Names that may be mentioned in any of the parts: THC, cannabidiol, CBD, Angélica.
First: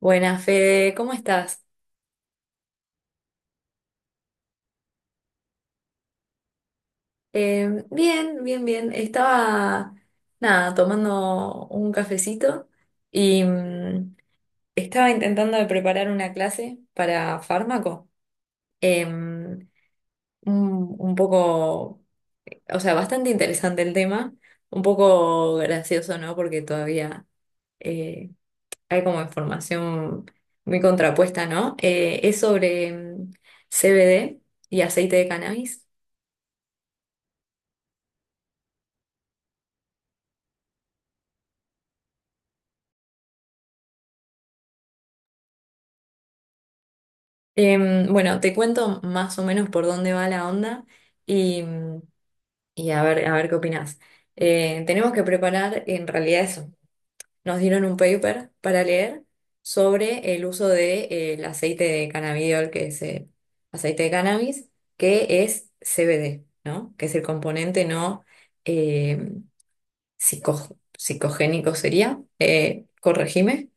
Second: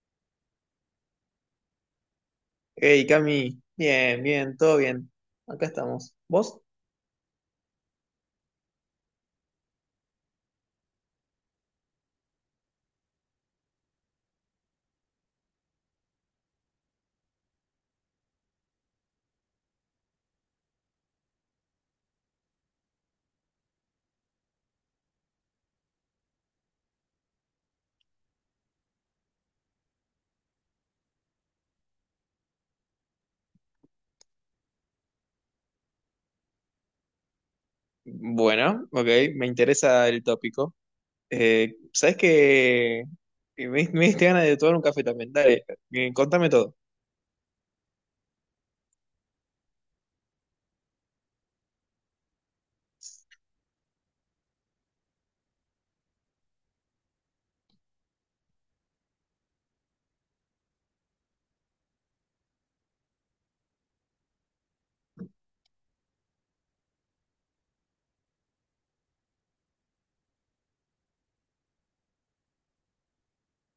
Buenas, Fede, ¿cómo estás? Hey, Cami, bien, bien, todo bien. Acá estamos. ¿Vos? Bien, bien, bien. Estaba, nada, tomando un cafecito y estaba intentando de preparar una clase para fármaco. Eh, un, un poco, o sea, bastante interesante el tema, un poco gracioso, ¿no? Porque todavía eh, hay como información muy contrapuesta, ¿no? Es sobre CBD y aceite de cannabis. Bueno, ok, me interesa el tópico. ¿Sabes qué? Me diste ganas de tomar un café también. Dale, contame todo. Bueno, te cuento más o menos por dónde va la onda y, y a ver qué opinás. Tenemos que preparar en realidad eso. Nos dieron un paper para leer sobre el uso de, el aceite de cannabidiol, que es aceite de cannabis, que es CBD, ¿no? Que es el componente no eh, psicogénico sería. Corregime.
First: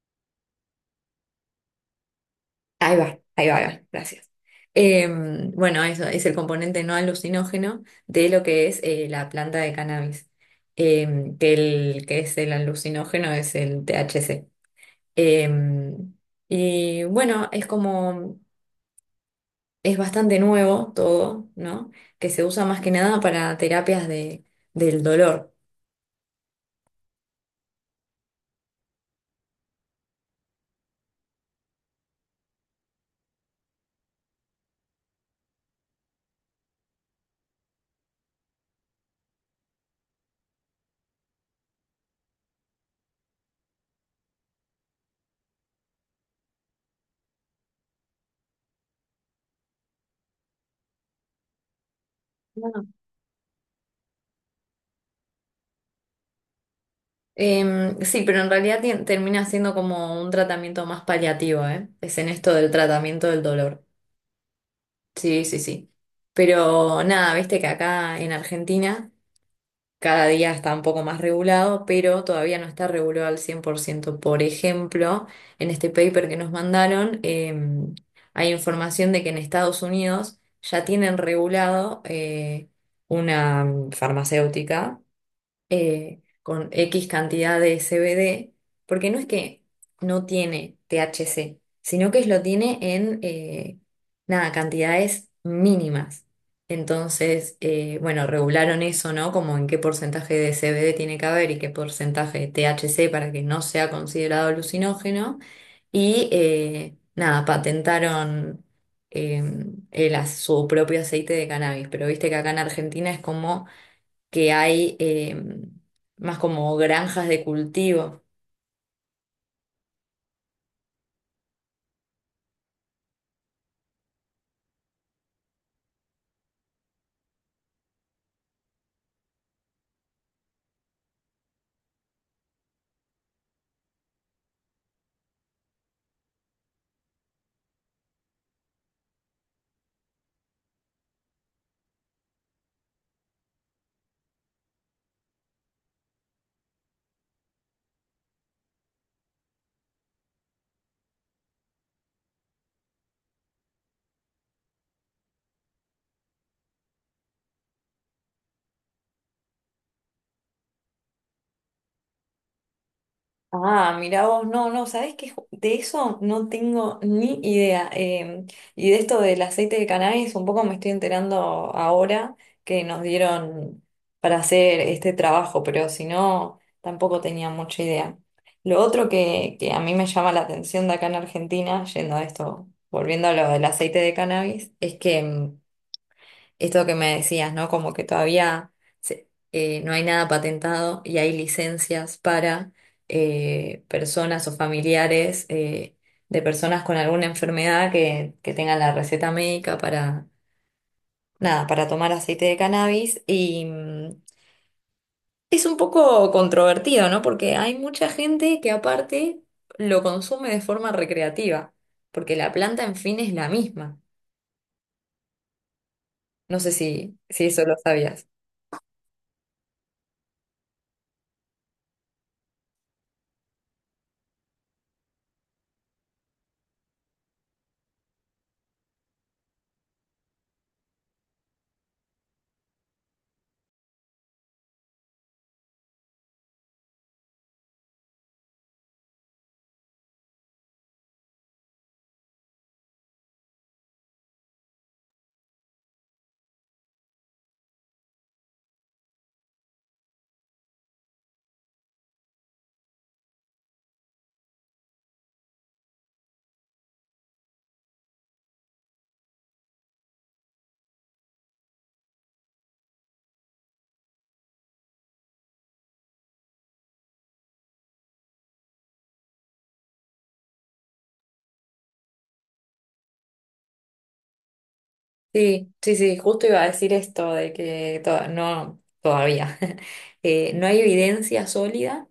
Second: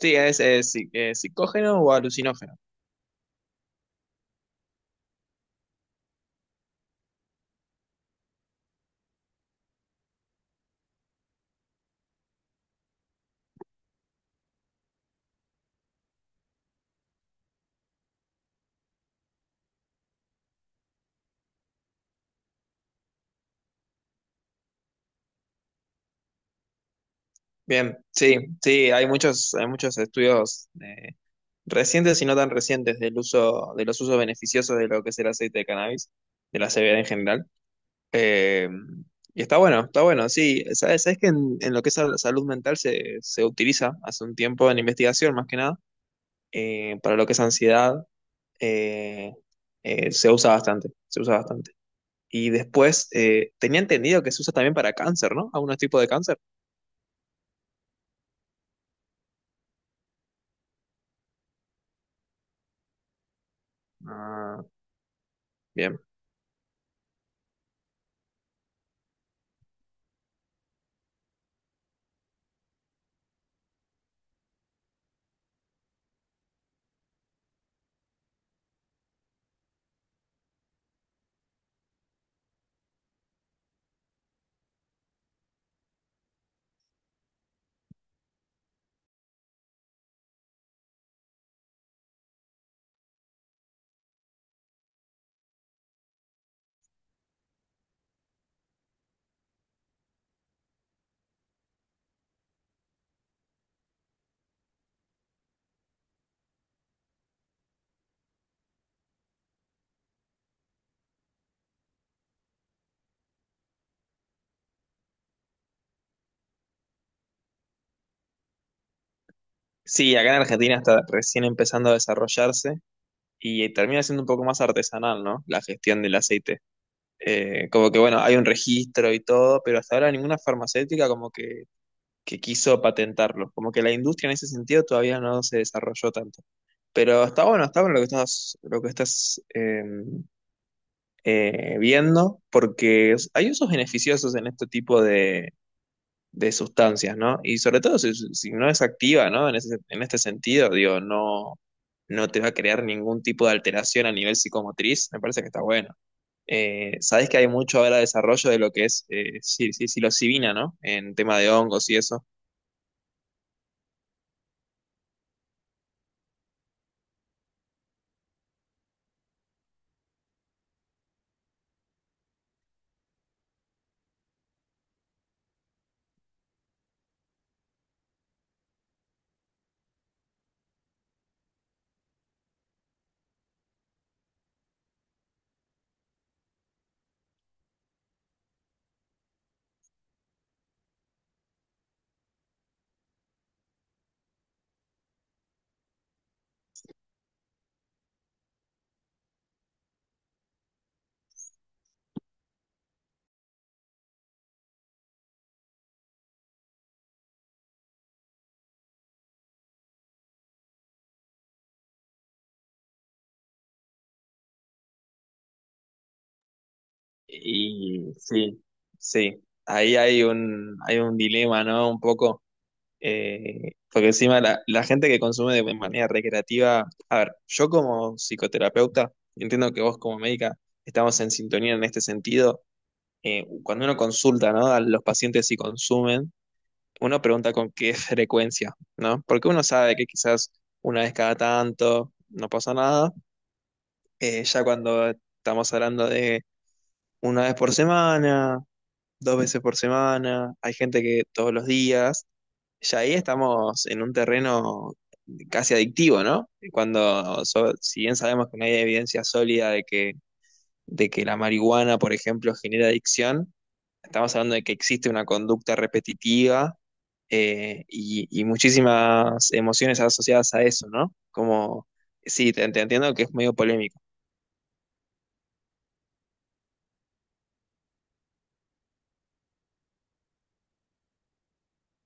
Sí, es sí, psicógeno o alucinógeno. Ahí va, ahí va, ahí va, gracias. Bueno, eso es el componente no alucinógeno de lo que es la planta de cannabis, que el que es el alucinógeno es el THC. Em, y bueno, es como, es bastante nuevo todo, ¿no? Que se usa más que nada para terapias de, del dolor. Bien, sí, sí, hay muchos estudios recientes y no tan recientes del uso, de los usos beneficiosos de lo que es el aceite de cannabis, de la CBD en general. Eh, y está bueno, sí. Sabes que en lo que es la salud mental se utiliza hace un tiempo en investigación, más que nada, para lo que es ansiedad, eh, se usa bastante, se usa bastante. Y Bueno. después, tenía entendido que se usa también para cáncer, ¿no? Algunos tipos de cáncer. Sí, pero en realidad termina siendo como un tratamiento más paliativo, ¿eh? Es en esto del tratamiento del dolor. Ah, Sí, sí, sí. bien. Pero nada, viste que acá en Argentina cada día está un poco más regulado, pero todavía no está regulado al 100%, por ciento. Por ejemplo, en este paper que nos mandaron, hay información de que en Estados Unidos ya tienen regulado una farmacéutica con X cantidad de CBD, porque no es que no tiene THC, sino que lo tiene en, nada, cantidades mínimas. Entonces, bueno, regularon eso, ¿no? Como en qué porcentaje de CBD tiene que haber y qué porcentaje de THC para que no sea considerado alucinógeno. Y nada, patentaron eh, su propio aceite de cannabis. Pero viste que acá en Argentina es como que hay más como granjas de cultivo. Sí, acá en Argentina está recién empezando a desarrollarse y termina siendo un poco más artesanal, ¿no? La gestión del aceite. Como que, bueno, hay un registro y todo, pero hasta ahora ninguna farmacéutica como que quiso patentarlo. Como que la industria en ese sentido todavía no se desarrolló tanto. Pero está bueno lo que estás viendo, porque hay usos beneficiosos en este tipo de sustancias, ¿no? Y sobre todo si no es activa, ¿no? En este sentido, digo, no, no te va a crear ningún tipo de alteración a nivel psicomotriz, me parece que está bueno. Sabes que hay mucho ahora desarrollo de lo que es sí, sí, psilocibina, ¿no? En tema de hongos y eso. Ah, mira vos, no, no, ¿sabés qué? De eso no tengo ni idea. Y de esto del aceite de cannabis, un poco me estoy enterando ahora que nos dieron para hacer este trabajo, pero si no, tampoco tenía mucha idea. Lo otro que a mí me llama la atención de acá en Argentina, yendo a esto, volviendo a lo del aceite de cannabis, es que esto que me decías, ¿no? Como que todavía no hay nada patentado y hay licencias para personas o familiares de personas con alguna enfermedad que tengan la receta médica para, nada, para tomar aceite de cannabis. Y es un poco controvertido, ¿no? Porque hay mucha gente que aparte lo consume de forma recreativa, porque la planta en fin es la misma. No sé si eso lo Y sabías. sí, sí, ahí hay un dilema, ¿no? Un poco, porque encima la gente que consume de manera recreativa, a ver, yo como psicoterapeuta, entiendo que vos como médica estamos en sintonía en este sentido, cuando uno consulta, ¿no? A los pacientes si consumen, uno pregunta con qué frecuencia, ¿no? Porque uno sabe que quizás una vez cada tanto no pasa nada, ya cuando estamos hablando de una vez por semana, dos veces por semana, hay gente que todos los días. Ya ahí estamos en un terreno casi adictivo, ¿no? Si bien sabemos que no hay evidencia sólida de que la marihuana, por ejemplo, genera adicción, estamos hablando de que existe una conducta repetitiva y muchísimas emociones asociadas a eso, ¿no? Como, sí, te entiendo que es medio polémico. Sí, sí, sí, justo iba a decir esto de que no, todavía, no hay evidencia sólida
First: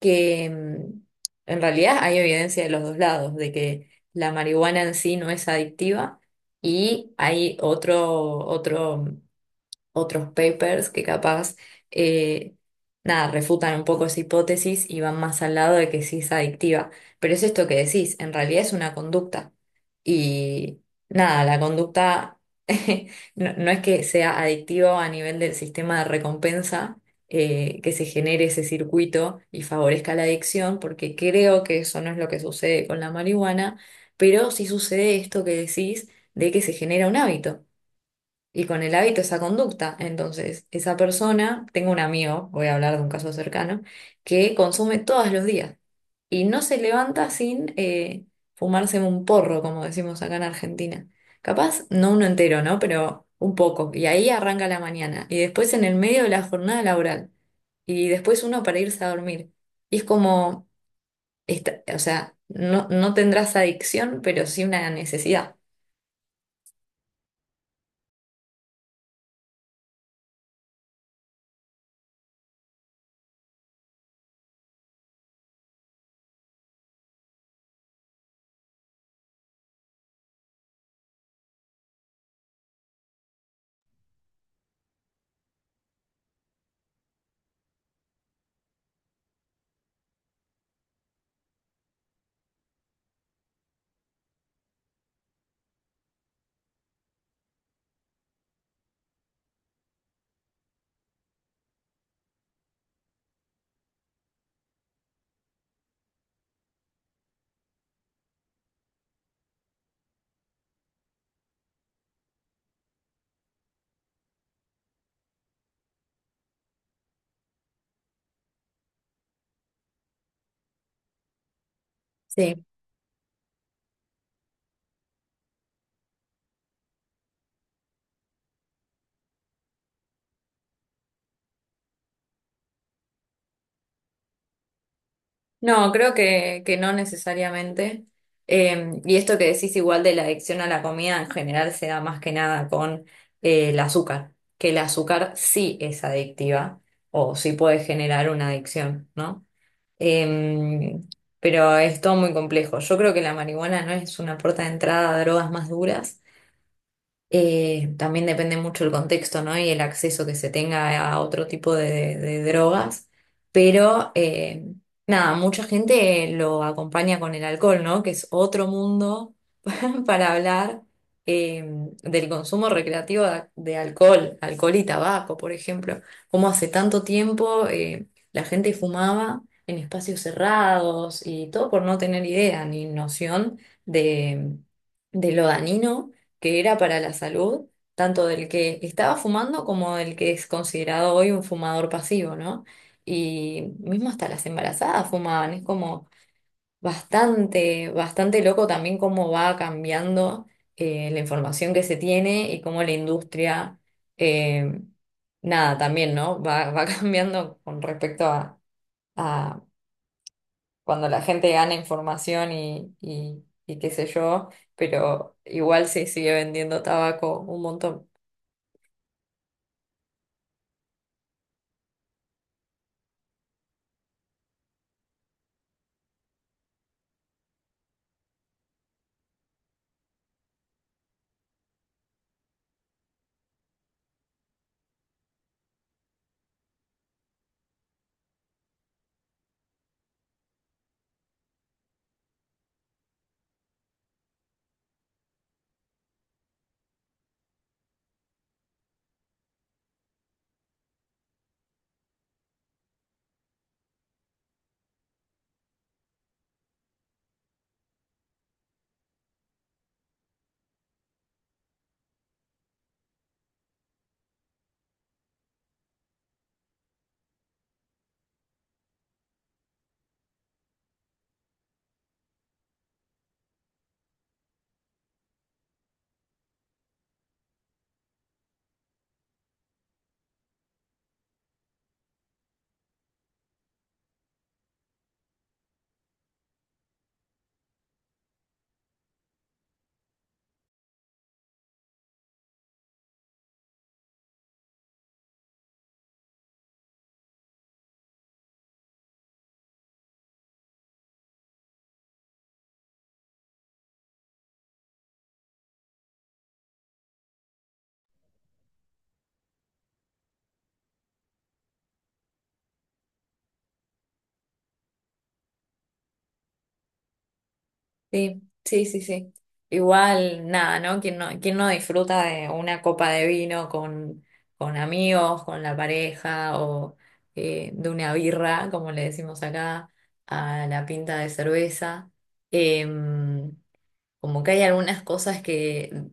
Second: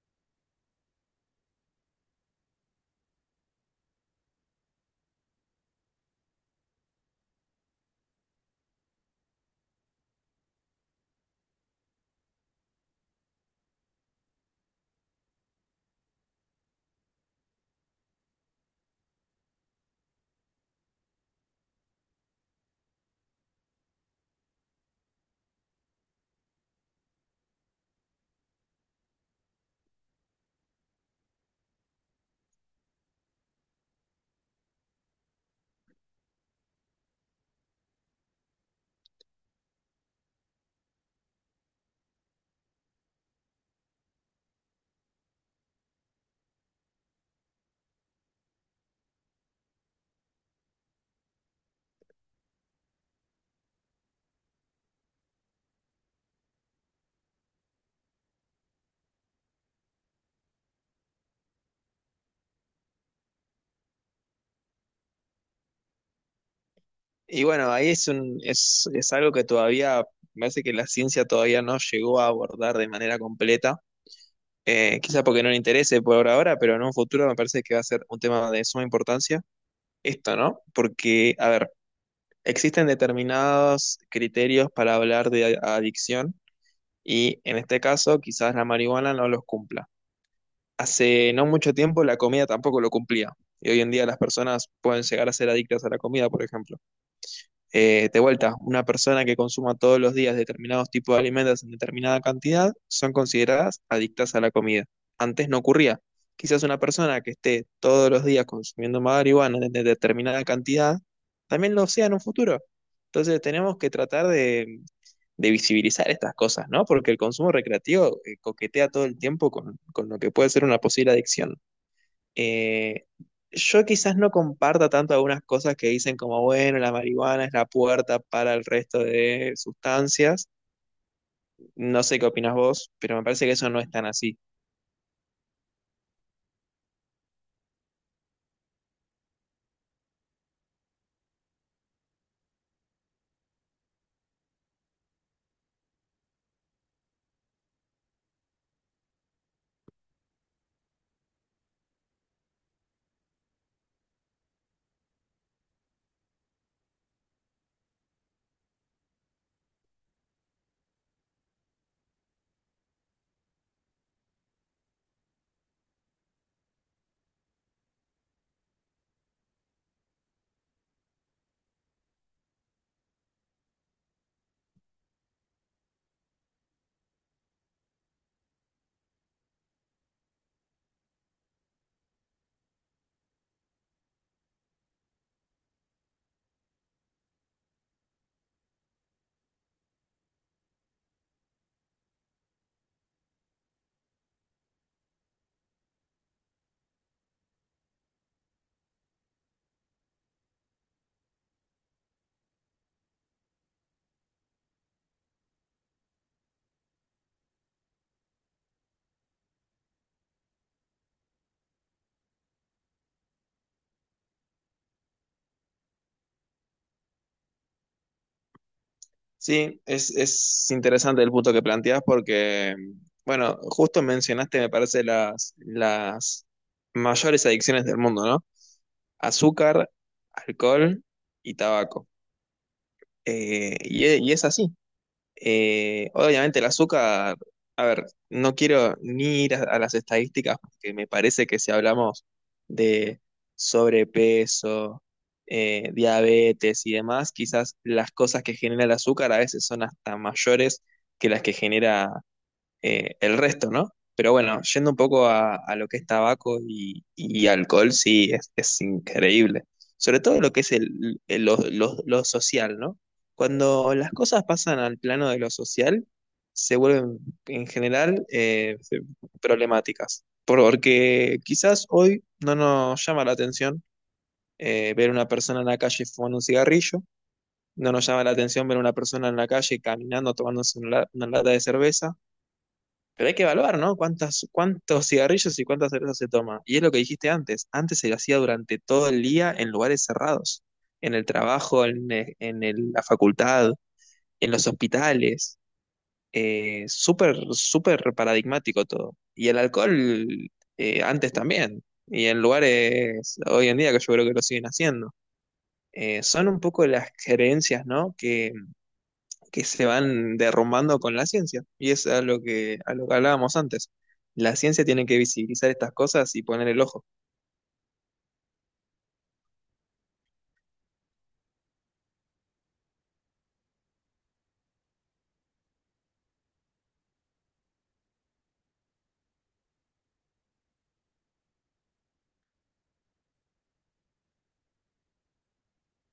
que en realidad hay evidencia de los dos lados, de que la marihuana en sí no es adictiva y hay otros papers que capaz, eh, nada, refutan un poco esa hipótesis y van más al lado de que sí es adictiva. Pero es esto que decís, en realidad es una conducta. Y nada, la conducta no, no es que sea adictiva a nivel del sistema de recompensa, que se genere ese circuito y favorezca la adicción, porque creo que eso no es lo que sucede con la marihuana, pero sí sucede esto que decís de que se genera un hábito y con el hábito esa conducta. Entonces, esa persona, tengo un amigo, voy a hablar de un caso cercano, que consume todos los días y no se levanta sin fumarse un porro, como decimos acá en Argentina. Capaz, no uno entero, ¿no? Pero un poco. Y ahí arranca la mañana. Y después en el medio de la jornada laboral. Y después uno para irse a dormir. Y es como, o sea, no, no tendrás adicción, pero sí una necesidad. Y bueno, ahí es algo que todavía, me parece que la ciencia todavía no llegó a abordar de manera completa. Quizá porque no le interese por ahora, pero en un futuro me parece que va a ser un tema de suma importancia. Esto, ¿no? Porque, a ver, existen determinados criterios para hablar de adicción y en este caso quizás la marihuana no los cumpla. Hace no mucho tiempo la comida tampoco lo cumplía y hoy en día las personas pueden llegar a ser adictas a la comida, por ejemplo. De vuelta, una persona que consuma todos los días determinados tipos de alimentos en determinada cantidad son consideradas adictas a la comida. Antes no ocurría. Quizás una persona que esté todos los días consumiendo marihuana en determinada cantidad también lo sea en un futuro. Entonces tenemos que tratar de visibilizar estas cosas, ¿no? Porque el consumo recreativo coquetea todo el tiempo con, lo que puede ser una posible adicción. Sí. Eh, yo quizás no comparta tanto algunas cosas que dicen como, bueno, la marihuana es la puerta para el resto de sustancias. No sé qué opinas vos, pero me parece que eso no es tan así. No, creo que no necesariamente. Y esto que decís igual de la adicción a la comida en general se da más que nada con el azúcar, que el azúcar sí es adictiva o sí puede generar una adicción, ¿no? Eh, pero es todo muy complejo. Yo creo que la marihuana no es una puerta de entrada a drogas más duras, también depende mucho el contexto, ¿no? Y el acceso que se tenga a otro tipo de drogas. Pero nada, mucha gente lo acompaña con el alcohol, ¿no? Que es otro mundo para hablar eh, del consumo recreativo de alcohol, alcohol y tabaco, por ejemplo. Cómo hace tanto tiempo la gente fumaba en espacios cerrados y todo por no tener idea ni noción de, de lo dañino que era para la salud, tanto del que estaba fumando como del que es considerado hoy un fumador pasivo, ¿no? Y mismo hasta las embarazadas fumaban, es como. Bastante, bastante loco también cómo va cambiando la información que se tiene y cómo la industria, eh, nada, también, ¿no? Va cambiando con respecto a cuando la gente gana información y qué sé yo, pero igual se sigue vendiendo tabaco un montón. Sí, es interesante el punto que planteás porque, bueno, justo mencionaste, me parece, las, mayores adicciones del mundo, ¿no? Azúcar, alcohol y tabaco. Y es así. Obviamente el azúcar, a ver, no quiero ni ir a las estadísticas porque me parece que si hablamos de sobrepeso, diabetes y demás, quizás las cosas que genera el azúcar a veces son hasta mayores que las que genera el resto, ¿no? Pero bueno, yendo un poco a lo que es tabaco y alcohol, sí, es increíble. Sobre todo lo que es lo social, ¿no? Cuando las cosas pasan al plano de lo social, se vuelven en general problemáticas. Porque quizás hoy no nos llama la atención ver una persona en la calle fumando un cigarrillo, no nos llama la atención ver una persona en la calle caminando, tomándose una lata de cerveza, pero hay que evaluar, ¿no? ¿Cuántas, cuántos cigarrillos y cuántas cervezas se toma? Y es lo que dijiste antes. Antes se lo hacía durante todo el día en lugares cerrados, en el trabajo, en, e- en el- la facultad, en los hospitales. Súper, súper paradigmático todo. Y el alcohol antes también. Y en lugares hoy en día que yo creo que lo siguen haciendo. Son un poco las creencias, ¿no? Que se van derrumbando con la ciencia. Y es a lo que hablábamos antes. La ciencia tiene que visibilizar estas cosas y poner el ojo. Sí, sí, sí, sí. Igual, nada, ¿no? ¿Quién no disfruta de una copa de vino con amigos, con la pareja o de una birra, como le decimos acá, a la pinta de cerveza? Em, Como que hay algunas cosas que,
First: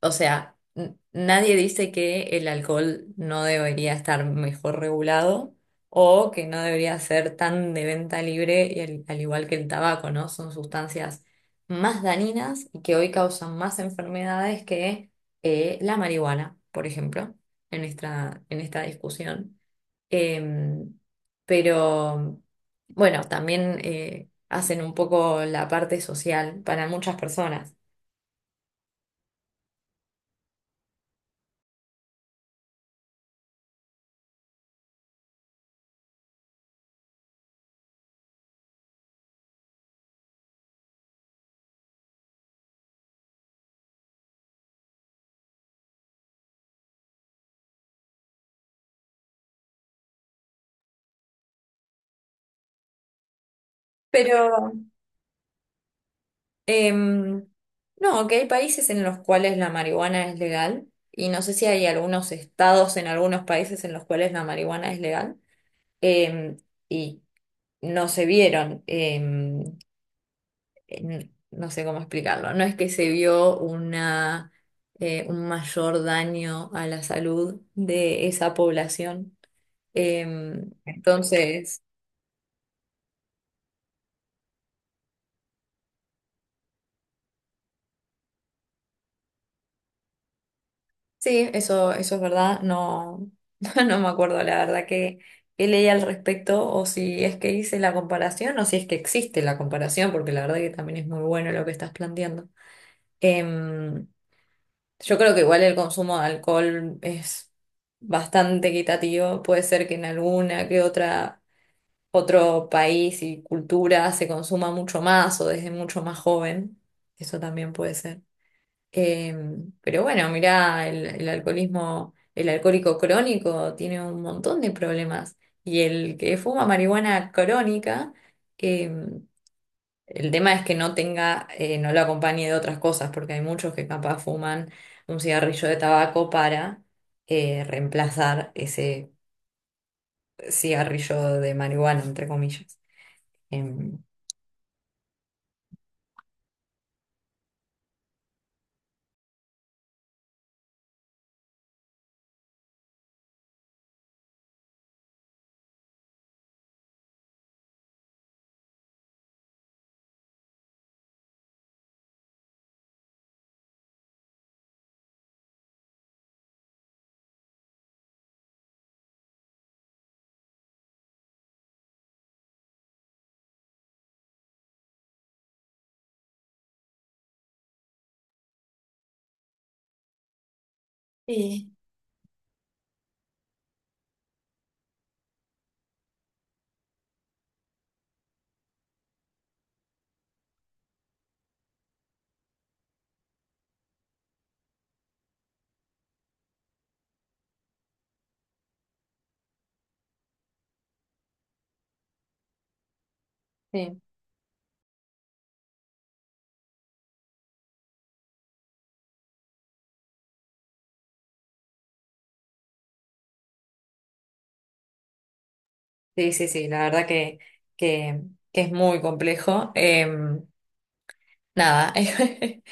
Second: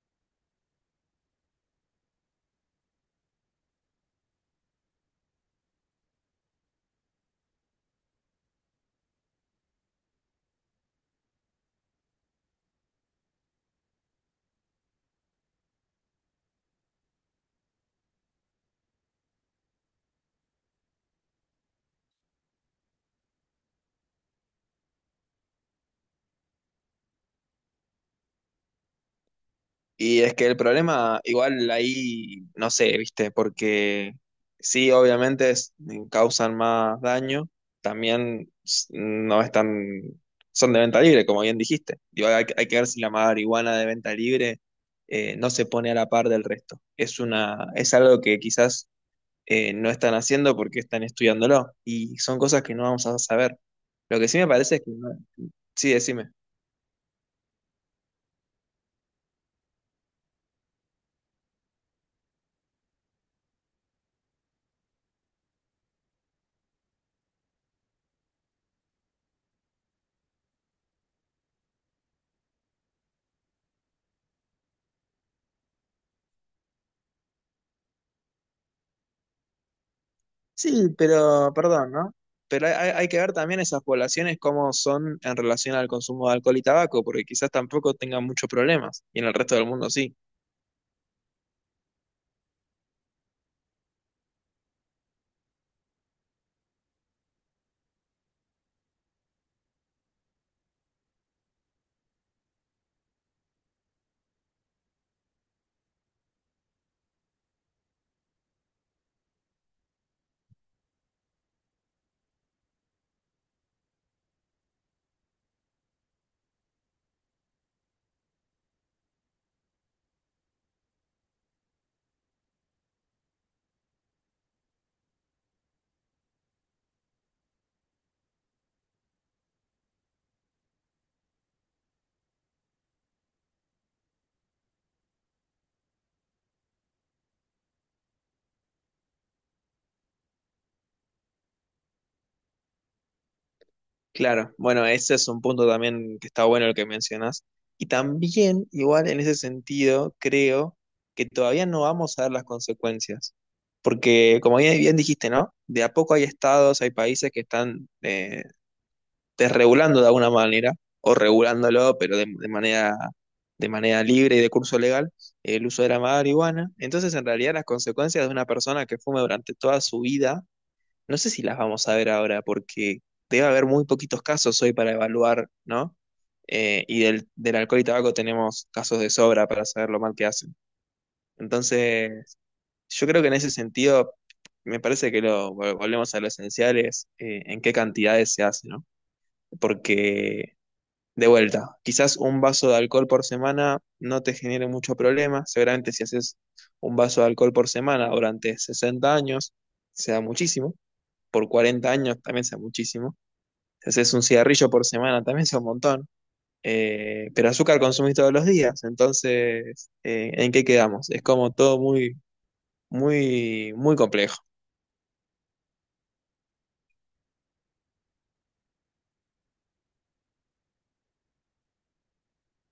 o sea, nadie dice que el alcohol no debería estar mejor regulado o que no debería ser tan de venta libre, y al igual que el tabaco, ¿no? Son sustancias más dañinas y que hoy causan más enfermedades que la marihuana, por ejemplo, en esta discusión. Em, pero bueno, también hacen un poco la parte social para muchas personas. Y es que el problema, igual ahí, no sé, viste, porque sí, obviamente causan más daño, también no están, son de venta libre, como bien dijiste. Digo, que hay que ver si la marihuana de venta libre no se pone a la par del resto. Es algo que quizás no están haciendo porque están estudiándolo. Y son cosas que no vamos a saber. Lo que sí Pero me parece es que Sí, decime. em, no, que hay países en los cuales la marihuana es legal y no sé si hay algunos estados en algunos países en los cuales la marihuana es legal, em, y no se vieron, no sé cómo explicarlo, no es que se vio una, un mayor daño a la salud de esa población. Sí, pero Entonces. perdón, ¿no? Pero hay que ver también esas poblaciones cómo son en relación al consumo de alcohol y tabaco, porque quizás tampoco tengan muchos problemas, y en el resto del mundo sí. Sí, eso es verdad. No, no me acuerdo la verdad que leí al respecto o si es que hice la comparación o si es que existe la comparación, porque la verdad que también es muy bueno lo que estás planteando. Em, yo creo que igual el consumo de alcohol es bastante equitativo. Puede ser que en alguna que otro país y cultura se consuma mucho más o desde mucho más joven. Eso también puede ser. Eh, pero bueno, mirá, el alcoholismo, el alcohólico crónico tiene un montón de problemas. Y el que fuma marihuana crónica, eh, el tema es que no tenga, no lo acompañe de otras cosas, porque hay muchos que capaz fuman un cigarrillo de tabaco para reemplazar ese cigarrillo de marihuana, entre comillas. Em, Claro, bueno, ese es un punto también que está bueno el que mencionas. Y también, igual en ese sentido, creo que todavía no vamos a ver las consecuencias. Porque, como bien, bien dijiste, ¿no? De a poco hay estados, hay países que están desregulando de alguna manera, o regulándolo, pero de manera libre y de curso legal, el uso de la marihuana. Entonces, en realidad, las consecuencias de una persona que fume durante toda su vida no sé si las vamos a ver ahora porque debe haber muy poquitos casos hoy para evaluar, ¿no? Y del alcohol y tabaco tenemos casos de sobra para saber lo mal que hacen. Sí. Entonces, yo creo que en ese sentido, me parece que volvemos a lo esencial es en qué cantidades se hace, ¿no? Porque, de vuelta, quizás un vaso de alcohol por semana no te genere mucho problema. Seguramente si haces un vaso de alcohol por semana durante 60 años, sea muchísimo por 40 años también sea muchísimo. Si Sí, haces un cigarrillo por semana también sea un montón. Pero azúcar consumís todos los días, entonces, ¿en qué quedamos? Es como todo muy, muy, muy complejo. sí, sí, sí, la verdad que, que es muy complejo. Nada.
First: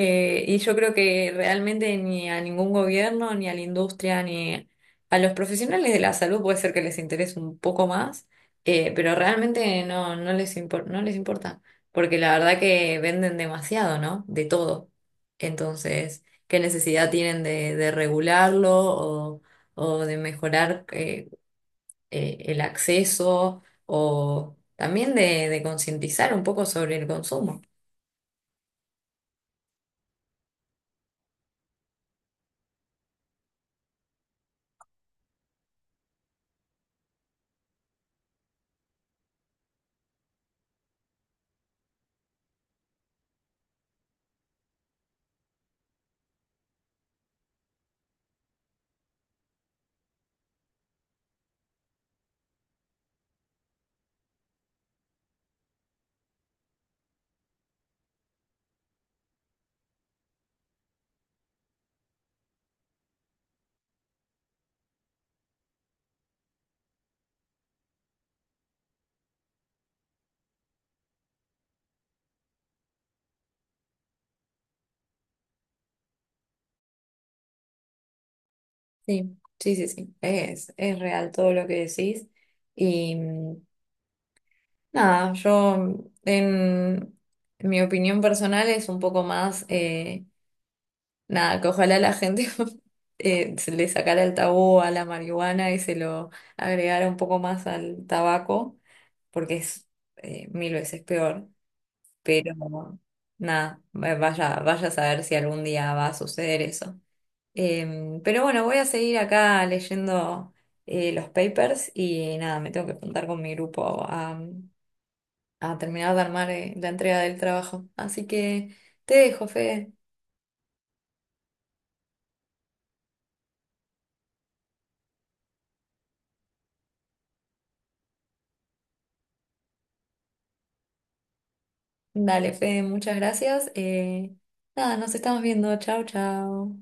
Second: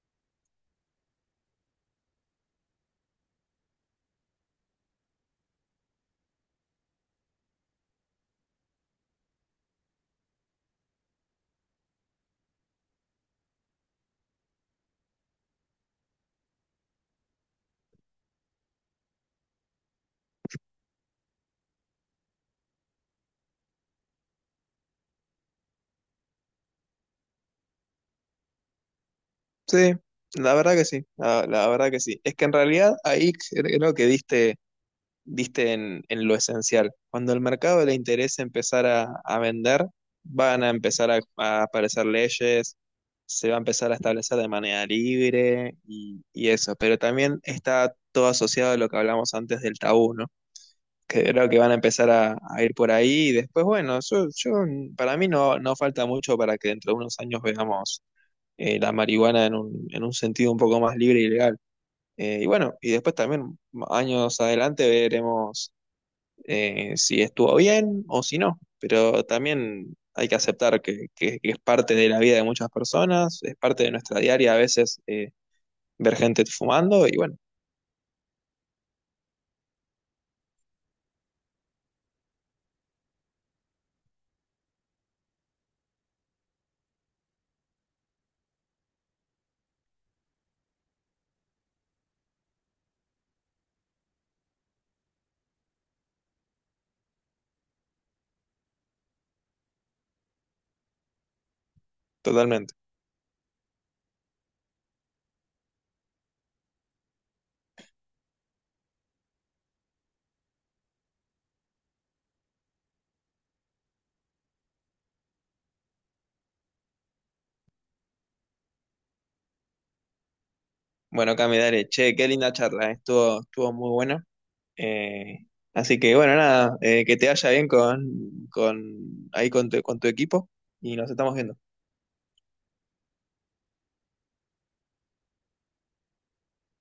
Y yo creo que realmente ni a ningún gobierno, ni a la industria, ni a los profesionales de la salud puede ser que les interese un poco más, pero realmente no, no les importa, porque la verdad que venden demasiado, ¿no? De todo. Entonces, ¿qué necesidad tienen de regularlo o de mejorar el acceso o también de concientizar un poco sobre el consumo? Sí, la verdad que sí, la verdad que sí. Es que en realidad ahí creo que diste en lo esencial. Cuando el mercado le interese empezar a, vender, van a empezar a aparecer leyes, se va a empezar a establecer de manera libre y eso. Pero también está todo asociado a lo que hablamos antes del tabú, ¿no? Que creo que van a empezar a, ir por ahí y después, bueno, yo para mí no, no falta mucho para que dentro de unos años veamos la marihuana en un sentido un poco más libre y legal. Y bueno, y después también años adelante veremos si estuvo bien o si no, pero también hay que aceptar que es parte de la vida de muchas personas, es parte de nuestra diaria a veces ver gente fumando y bueno, Sí, sí, sí, sí. Es real todo lo que decís. Y nada, yo en mi opinión personal es un poco más, nada, que ojalá la gente se le sacara el tabú a la marihuana y se lo agregara un poco más al tabaco, porque es mil veces peor. Pero totalmente. nada, vaya, vaya a saber si algún día va a suceder eso. Pero bueno, voy a seguir acá leyendo los papers y nada, me tengo que juntar con mi grupo a terminar de armar la entrega del trabajo. Así que te dejo, Fede. Bueno, Cami, dale, che, qué linda charla, estuvo muy buena. eh, así que bueno, nada, que te vaya bien con ahí con tu equipo y nos estamos viendo. Dale, Fede, muchas gracias. Nada, nos estamos viendo. Chao, chao.